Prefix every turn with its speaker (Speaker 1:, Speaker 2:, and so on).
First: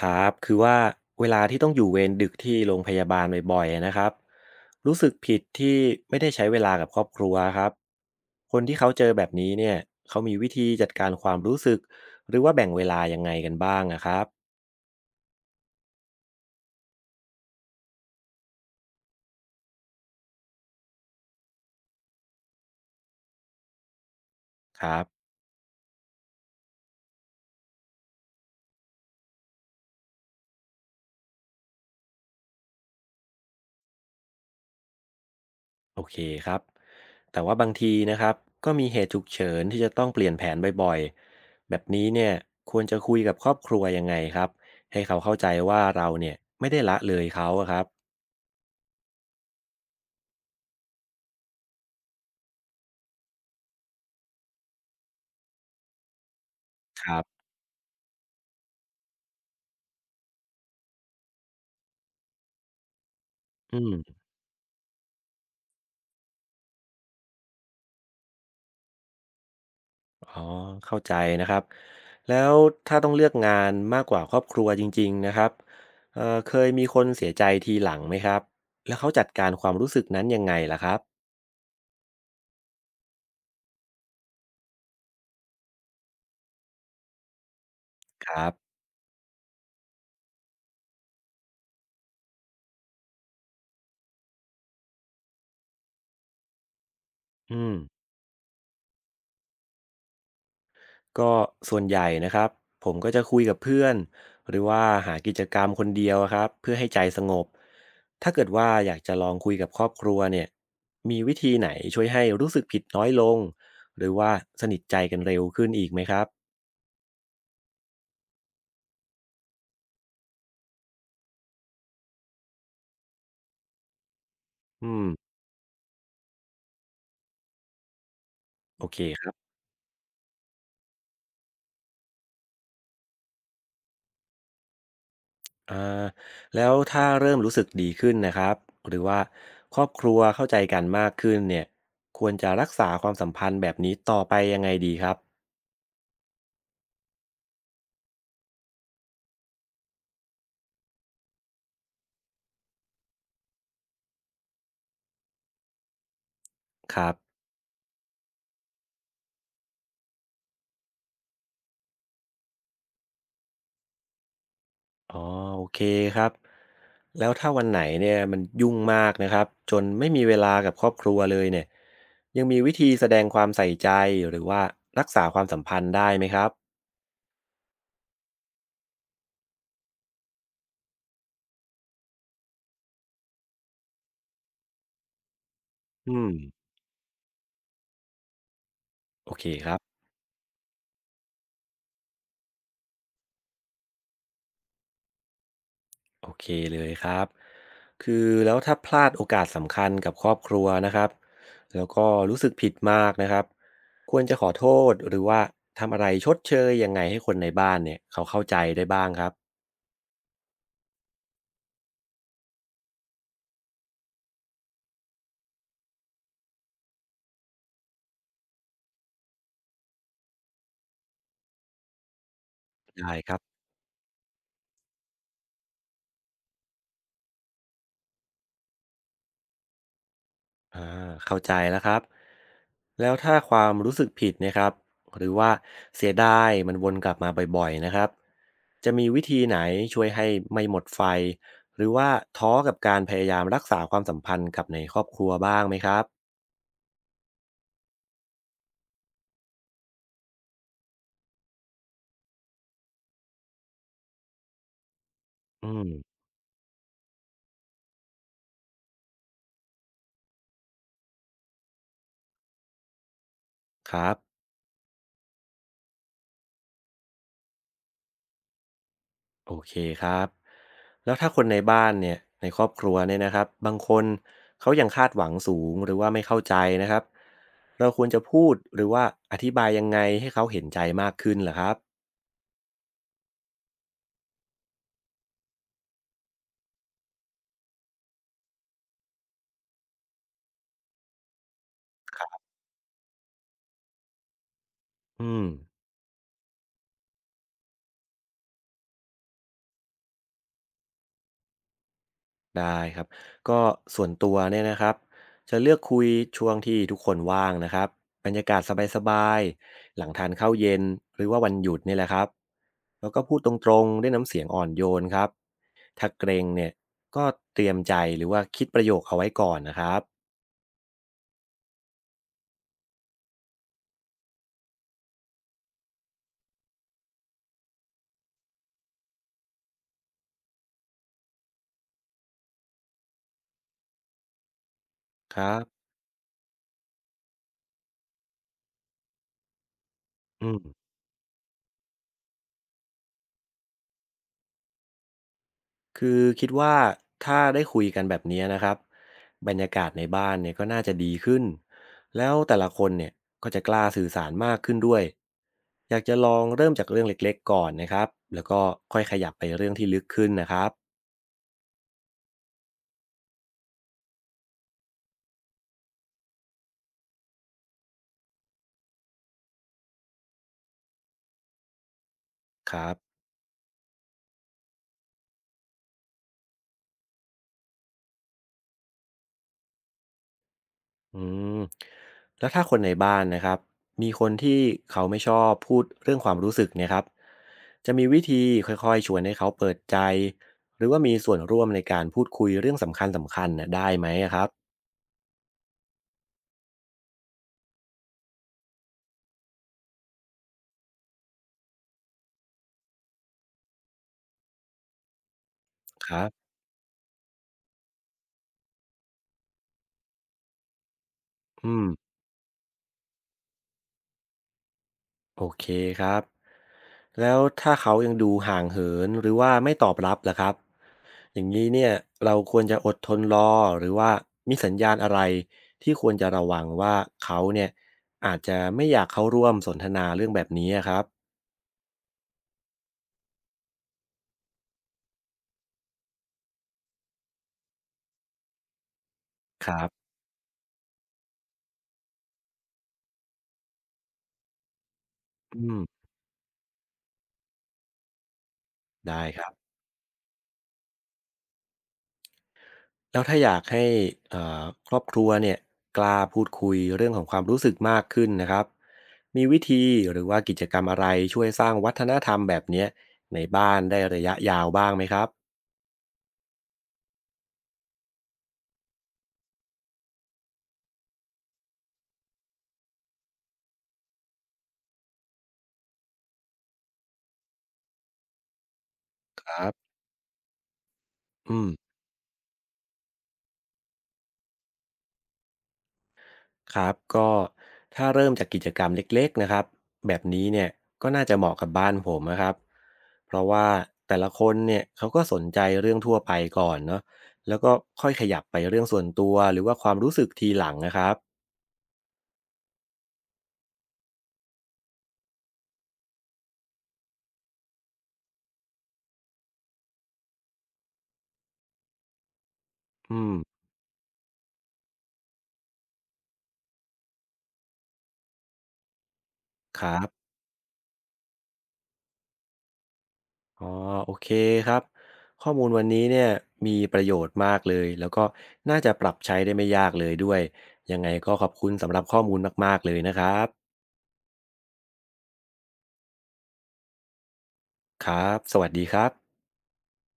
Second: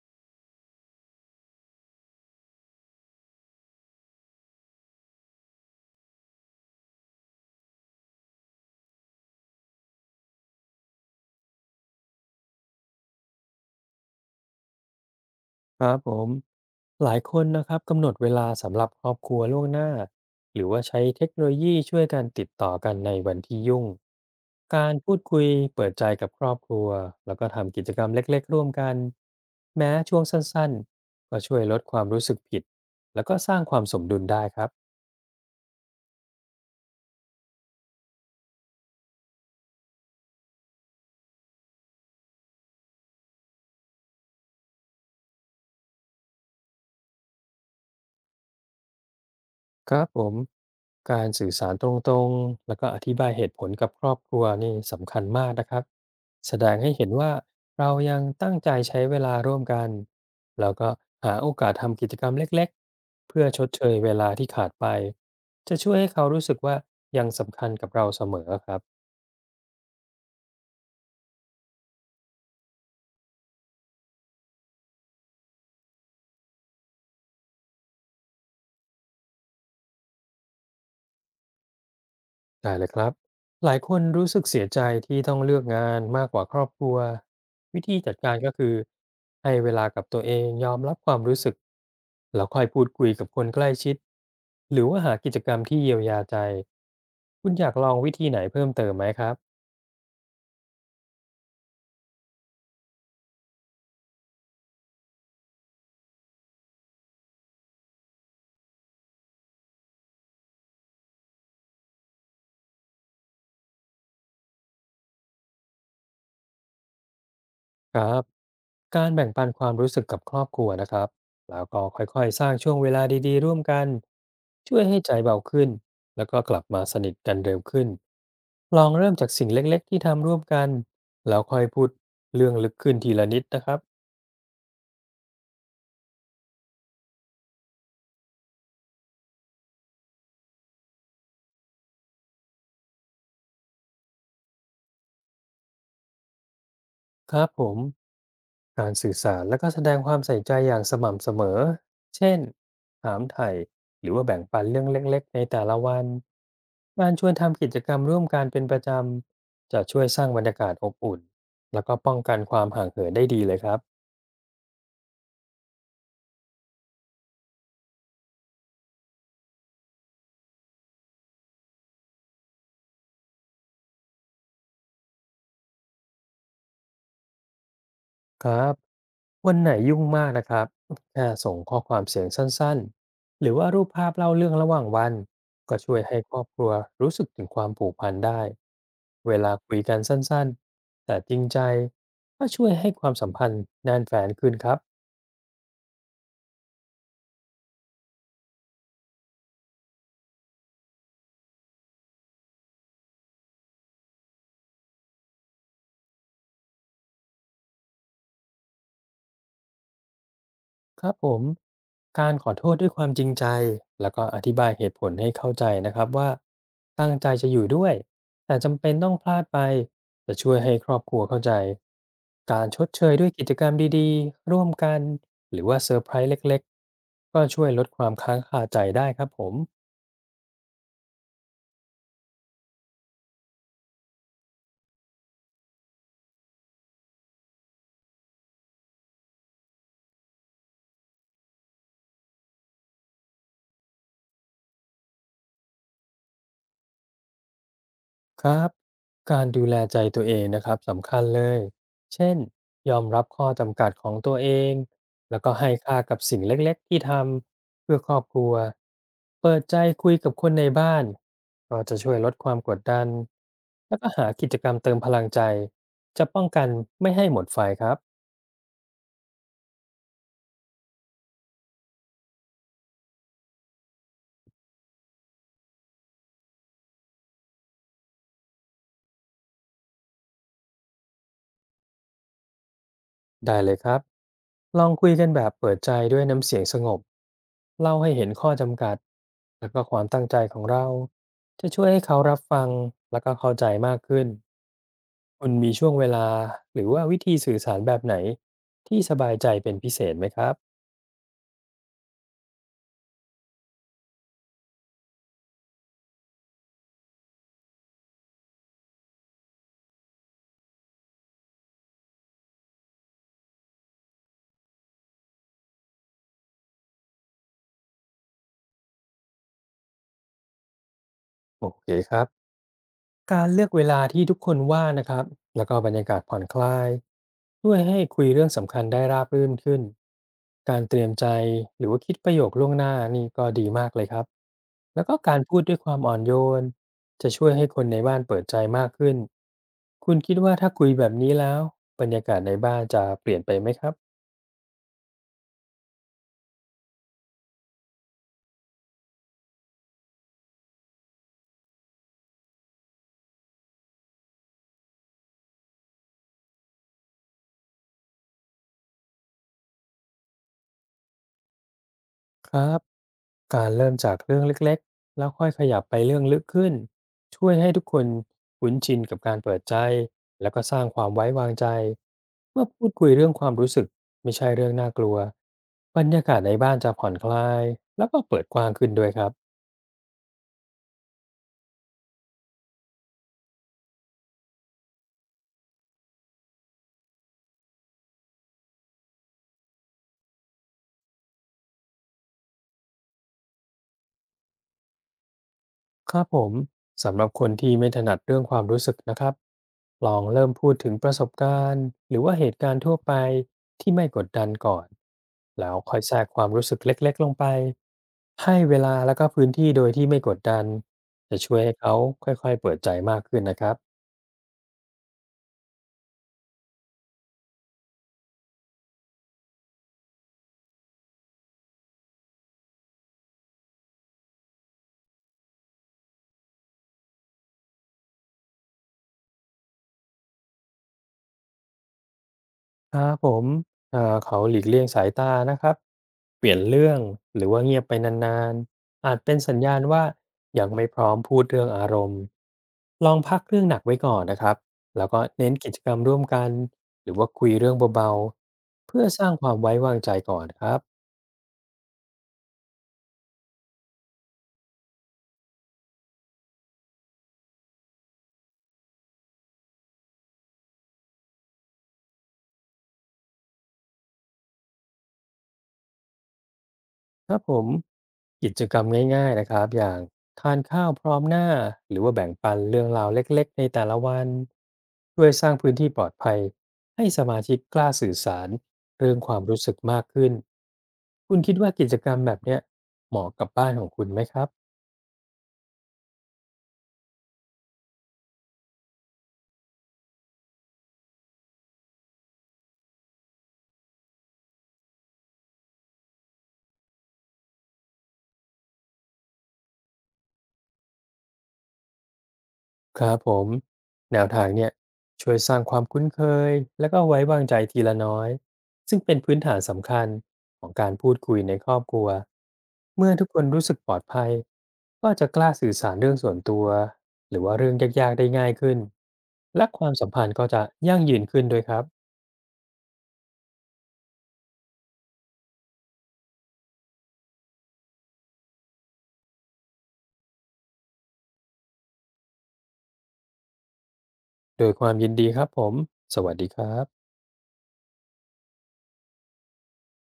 Speaker 1: ครับคือว่าเวลาที่ต้องอยู่เวรดึกที่โรงพยาบาลบ่อยๆนะครับรู้สึกผิดที่ไม่ได้ใช้เวลากับครอบครัวครับคนที่เขาเจอแบบนี้เนี่ยเขามีวิธีจัดการความรู้สึกหรือว่าแบ่งเวลายังไงกันบ้างนะครับ
Speaker 2: ครับผมหลายคนนะครับกำหนดเวลาสำหรับครอบครัวล่วงหน้าหรือว่าใช้เทคโนโลยีช่วยการติดต่อกันในวันที่ยุ่ง
Speaker 1: ค
Speaker 2: การ
Speaker 1: รับ
Speaker 2: พูดคุยเปิดใจกับครอบครัวแล้วก็ทำกิจกรรมเล็กๆร่วมกันแม้ช่วงสั้นๆก็ช่วยลดความรู้สึกผิดแล้วก็สร้างความสมดุลได้ครับ
Speaker 1: โอเคครับแต่ว่าบางทีนะครับก็มีเหตุฉุกเฉินที่จะต้องเปลี่ยนแผนบ่อยๆแบบนี้เนี่ยควรจะคุยกับครอบครัวยังไงครับให้เขาเข้าใจว่าเราเนี่ยไม่ได้ละเลยเขาอะครับ
Speaker 2: ครับผมการสื่อสารตรงๆแล้วก็อธิบายเหตุผลกับครอบครัวนี่สำคัญมากนะครับแสดงให้
Speaker 1: ค
Speaker 2: เห็น
Speaker 1: รั
Speaker 2: ว่า
Speaker 1: บ
Speaker 2: เรายังตั้งใจใช้เวลาร่วมกันแล้วก็หาโอกาสทำกิจกรรมเล็กๆเพื่อชด
Speaker 1: อื
Speaker 2: เชย
Speaker 1: ม
Speaker 2: เวลาที่ขาดไปจะช่วยให้เขารู้สึกว่ายังสำคัญกับเราเสมอครับ
Speaker 1: อ๋อเข้าใจนะครับแล้วถ้าต้องเลือกงานมากกว่าครอบครัวจริงๆนะครับเคยมีคนเสียใจทีหลังไหมครับแล้วเขาจัดการความรู้สึกนั้นยังไงล่ะครับ
Speaker 2: ได้เลยครับ หลายคนรู้สึกเสียใจที่ต้องเลือกงานมากกว่าครอบครัววิธีจัด
Speaker 1: ค
Speaker 2: การ
Speaker 1: รั
Speaker 2: ก็
Speaker 1: บ
Speaker 2: คือให้เวลากับตัวเองยอมรับความรู้สึกแล้วค่อยพูดคุยกับคนใกล้ชิดหรือว่าหากิจกรรมที่เยียวยาใจคุณ
Speaker 1: อื
Speaker 2: อยา
Speaker 1: ม
Speaker 2: กลองวิธีไหนเพิ่มเติมไหมครับ
Speaker 1: ก็ส่วนใหญ่นะครับผมก็จะคุยกับเพื่อนหรือว่าหากิจกรรมคนเดียวะครับเพื่อให้ใจสงบถ้าเกิดว่าอยากจะลองคุยกับครอบครัวเนี่ยมีวิธีไหนช่วยให้รู้สึกผิดน้อยลงหรือว่าสนิทใจกันเร็วขึ้นอีกไหมครับ
Speaker 2: ครับการแบ่งปันความรู้สึกกับครอบครัวนะครับแล้วก็ค่อยๆสร้างช่วงเวลาดีๆร่วมกันช่วย
Speaker 1: อื
Speaker 2: ให้
Speaker 1: ม
Speaker 2: ใจเบาขึ้นแล้วก็กลับมาสนิทกันเร็วขึ้นล
Speaker 1: โอ
Speaker 2: อง
Speaker 1: เค
Speaker 2: เริ่ม
Speaker 1: ค
Speaker 2: จา
Speaker 1: รั
Speaker 2: กสิ่
Speaker 1: บ
Speaker 2: งเล็กๆที่ทำร่วมกันแล้วค่อยพูดเรื่องลึกขึ้นทีละนิดนะครับ
Speaker 1: อาแล้วถ้าเริ่มรู้สึกดีขึ้นนะครับหรือว่าครอบครัวเข้าใจกันมากขึ้นเนี่ยควรจะรักษาความสัมพันธ์แบบนี้ต่อไปยังไงดีครับ
Speaker 2: ครับผม การสื่อสารและก็แสดงความใส่ใจอย่างสม่ำเสมอ เช่นถามไถ่หรือว่าแบ่งปันเรื่องเล็กๆในแต่ละวัน
Speaker 1: ครั
Speaker 2: การชวน
Speaker 1: บ
Speaker 2: ทำกิจกรรมร่วมกันเป็นประจำจะช่วยสร้างบรรยากาศอบอุ่นแล้วก็ป้องกันความห่างเหินได้ดีเลยครับ
Speaker 1: อ๋อโอเคครับแล้วถ้าวันไหนเนี่ยมันยุ่งมากนะครับจนไม่มีเวลากับครอบครัวเลยเนี่ยยังมีวิธีแสดงความใส่ใจหรือว่ารักษาความสัมพันธ์ได้ไหมครับ
Speaker 2: ครับวันไหนยุ่งมากนะครับแค่ส่งข้อความเสียงสั้นๆหรือว่ารูปภาพเล่าเรื่องระหว่างวันก็ช่วยให้
Speaker 1: อืม
Speaker 2: ครอบครัวรู้สึกถึงความผูกพันได้
Speaker 1: โอ
Speaker 2: เว
Speaker 1: เค
Speaker 2: ลา
Speaker 1: ครั
Speaker 2: คุ
Speaker 1: บ
Speaker 2: ยกันสั้นๆแต่จริงใจก็ช่วยให้ความสัมพันธ์แน่นแฟนขึ้นครับ
Speaker 1: โอเคเลยครับคือแล้วถ้าพลาดโอกาสสำคัญกับครอบครัวนะครับแล้วก็รู้สึกผิดมากนะครับควรจะขอโทษหรือว่าทำอะไรชดเชยยังไงให้คนในบ้านเนี่ยเขาเข้าใจได้บ้างครับ
Speaker 2: ครับผมการขอโทษด้วยความจริงใจแล้วก็อธิบายเหตุผลให้เข้าใจนะครับว่าตั้งใจจะอยู่ด้วยแต่จำเป็นต้องพลาดไปจะช่วยให้ครอบครัวเข้าใจการชดเช
Speaker 1: ได้
Speaker 2: ยด้ว
Speaker 1: ค
Speaker 2: ย
Speaker 1: รับ
Speaker 2: กิจกรรมดีๆร่วมกันหรือว่าเซอร์ไพรส์เล็กๆก็ช่วยลดความค้างคาใจได้ครับผม
Speaker 1: อ่าเข้าใจแล้วครับแล้วถ้าความรู้สึกผิดเนะครับหรือว่าเสียดายมันวนกลับมาบ่อยๆนะครับจะมีวิธีไหนช่วยให้ไม่หมดไฟหรือว่าท้อกับการพยายามรักษาความสัมพันธ์กับในครอบครัวบ้างไหมครับ
Speaker 2: ครับการดูแลใจตัวเองนะครับสำคัญเลยเช่นยอมรับข้อจำกัดของตัวเองแล้วก็
Speaker 1: อื
Speaker 2: ให้
Speaker 1: ม
Speaker 2: ค่ากับสิ่งเล็กๆที่ทำเพื่อครอบครัวเปิดใจคุยกับคนในบ้านก็จะช่วยลดความกดดัน
Speaker 1: ค
Speaker 2: แล้ว
Speaker 1: รั
Speaker 2: ก็
Speaker 1: บ
Speaker 2: หากิจกรรมเติมพลังใจจะป้องกันไม่ให้หมดไฟครับ
Speaker 1: โอเคครับแล้วถ้าคนในบ้านเนี่ยในครอบครัวเนี่ยนะครับบางคนเขายังคาดหวังสูงหรือว่าไม่เข้าใจนะครับเราควรจะพูดหรือว่าอธิบายยังไงให้เขาเห็นใจมากขึ้นเหรอครับ
Speaker 2: ได้เลยครับ ลองคุยกันแบบเปิดใจด้วยน้ำเสียงสงบ เล่าให้เห็นข้อจำกัดแล้วก็ความตั้งใจของเรา จะช่วยให้เขา
Speaker 1: ค
Speaker 2: รั
Speaker 1: รั
Speaker 2: บ
Speaker 1: บ
Speaker 2: ฟังแล้วก็เข้าใจมากขึ้น
Speaker 1: อืม
Speaker 2: คุณมีช่วงเวลาหรือว่าวิธีสื่อสารแบบไหนที่สบายใจเป็นพิเศษไหมครับ
Speaker 1: ได้ครับก็ส่วนตัวเนี่ยนะครับจะเลือกคุยช่วงที่ทุกคนว่างนะครับบรรยากาศสบายๆหลังทานข้าวเย็นหรือว่าวันหยุดนี่แหละครับแล้วก็พูดตรงๆด้วยน้ำเสียงอ่อนโยนครับถ้าเกรงเนี่ยก็เตรียมใจหรือว่าคิดประโยคเอาไว้ก่อนนะครับ
Speaker 2: โอเคครับ การเลือกเวลาที่ทุกคนว่างนะครับแล้วก็บรรยากาศผ่อนคลายช่วยให้คุยเรื่องสำคัญได้ราบรื่นขึ้นการเตรียมใจหรือว่าคิดประโยคล่วงหน้านี่ก็ดีมากเลยครับแล้วก็
Speaker 1: ค
Speaker 2: การ
Speaker 1: รั
Speaker 2: พูดด้วยค
Speaker 1: บ
Speaker 2: วามอ่อนโยนจะช่วยให้คนในบ้านเปิดใจมากขึ้น คุณคิด
Speaker 1: อื
Speaker 2: ว่า
Speaker 1: ม
Speaker 2: ถ้าคุยแบบนี้แล้วบรรยากาศในบ้านจะเปลี่ยนไปไหมครับ
Speaker 1: คือคิดว่าถ้าได้คุยกันแบบนี้นะครับบรรยากาศในบ้านเนี่ยก็น่าจะดีขึ้นแล้วแต่ละคนเนี่ยก็จะกล้าสื่อสารมากขึ้นด้วยอยากจะลองเริ่มจากเรื่องเล็กๆก่อนนะครับแล้วก็ค่อยขยับไปเรื่องที่ลึกขึ้นนะครับ
Speaker 2: ครับการเริ่มจากเรื่องเล็กๆแล้วค่อยขยับไปเรื่องลึกขึ้นช่วยให้ทุกคนคุ้นชินกับการเปิดใจแล้วก็สร้างความไว้วางใจเมื่อ
Speaker 1: ค
Speaker 2: พู
Speaker 1: รั
Speaker 2: ด
Speaker 1: บ
Speaker 2: คุยเรื่องความรู้สึกไม่ใช่เรื่องน่ากลัวบรรยากาศในบ้านจะผ่อนคลายแล้วก็เปิดกว้างขึ้นด้วยครับ
Speaker 1: อืมแล้วถ้าคนในบ้านนะครับมีคนที่เขาไม่ชอบพูดเรื่องความรู้สึกเนะครับจะมีวิธีค่อยๆชวนให้เขาเปิดใจหรือว่ามีส่วนร่วมในการพูดคุยเรื่องสำคัญสำคัญนะได้ไหมอะครับ
Speaker 2: ครับผมสำหรับคนที่ไม่ถนัดเรื่องความรู้สึกนะครับลองเริ่มพูดถึงประสบการณ์หรือว่าเหตุการณ์ทั่วไปที่ไม่กดดันก่อนแล้วค่อย
Speaker 1: ค
Speaker 2: แทร
Speaker 1: รั
Speaker 2: กควา
Speaker 1: บ
Speaker 2: มรู้สึกเล็กๆลงไปให้เวลาแล้วก็พื้นที่โดยที่ไม่กดดันจะช่วยให้
Speaker 1: อืม
Speaker 2: เขาค่อยๆเปิดใจมากขึ้นนะครับ
Speaker 1: โอเคครับแล้วถ้าเขายังดูห่างเหินหรือว่าไม่ตอบรับล่ะครับอย่างนี้เนี่ยเราควรจะอดทนรอหรือว่ามีสัญญาณอะไรที่ควรจะระวังว่าเขาเนี่ยอาจจะไม่อยากเข้าร่วมสนทนาเรื่องแบบนี้อะครับ
Speaker 2: ครับผมเขาหลีกเลี่ยงสายตานะครับเปลี่ยนเรื่องหรือว่าเงียบไปนานๆอาจเป็นสัญ
Speaker 1: ค
Speaker 2: ญา
Speaker 1: รั
Speaker 2: ณว่า
Speaker 1: บ
Speaker 2: ยังไม่พร้อมพูดเรื่องอารมณ์ลองพักเรื่องหนักไว้ก่อนนะครับแล้วก็เน้น
Speaker 1: อื
Speaker 2: กิจ
Speaker 1: ม
Speaker 2: กรรมร่วมกันหรือว่าคุยเรื่องเบาๆเพื่อส
Speaker 1: ได้
Speaker 2: ร้าง
Speaker 1: ค
Speaker 2: ค
Speaker 1: รับ
Speaker 2: วามไว้วางใจก่อนครับ
Speaker 1: แล้วถ้าอยากให้ครอบครัวเนี่ยกล้าพูดคุยเรื่องของความรู้สึกมากขึ้นนะครับมีวิธีหรือว่ากิจกรรมอะไรช่วยสร้างวัฒนธรรมแบบเนี้ยในบ้านได้ระยะยาวบ้างไหมครับ
Speaker 2: ครับผมกิจกรรมง่ายๆนะครับอย่างทานข้าวพร้อมหน้าหรือว่าแบ่งปันเรื่องราวเล็กๆในแต่ละวันช่วยสร้างพื้นที่ปลอดภัยให้สมาชิกกล้าสื่อสารเรื่องความ
Speaker 1: ค
Speaker 2: รู้
Speaker 1: รั
Speaker 2: สึก
Speaker 1: บ
Speaker 2: มากขึ้นคุณคิด
Speaker 1: อืม
Speaker 2: ว่ากิจกรรมแบบเนี้ยเหมาะกับบ้านของคุณไหมครับ
Speaker 1: ครับก็ถ้าเริ่มจากกิจกรรมเล็กๆนะครับแบบนี้เนี่ยก็น่าจะเหมาะกับบ้านผมนะครับเพราะว่าแต่ละคนเนี่ยเขาก็สนใจเรื่องทั่วไปก่อนเนาะแล้วก็ค่อยขยับไปเรื่องส่วนตัวหรือว่าความรู้สึกทีหลังนะครับ
Speaker 2: ครับผมแนวทางเนี่ยช่วยสร้างความคุ้นเคยและก็ไว้วางใจทีละน้อยซึ่งเป็นพื้นฐานสำคัญของการพูดคุยในครอบครัวเมื่อ
Speaker 1: อื
Speaker 2: ทุก
Speaker 1: ม
Speaker 2: คนรู้สึกปลอดภัยก็จะกล้าสื่อสารเรื่องส่วนตัวหรือว่าเรื่องยากๆได้ง่ายขึ้นและ
Speaker 1: ค
Speaker 2: ความ
Speaker 1: รั
Speaker 2: สัมพั
Speaker 1: บ
Speaker 2: นธ์ก็จะยั่งยืนขึ้นด้วยครับ
Speaker 1: อ๋อโอเคครับข้อมูลวันนี้เนี่ยมีประโยชน์มากเลยแล้วก็น่าจะปรับใช้ได้ไม่ยากเลยด้วยยังไงก็ขอบคุณสำหรับข้อมูลมากๆเลยนะครับ
Speaker 2: โดยความยินดีครับผมสวัสดีครับ
Speaker 1: ครับสวัสดีครับ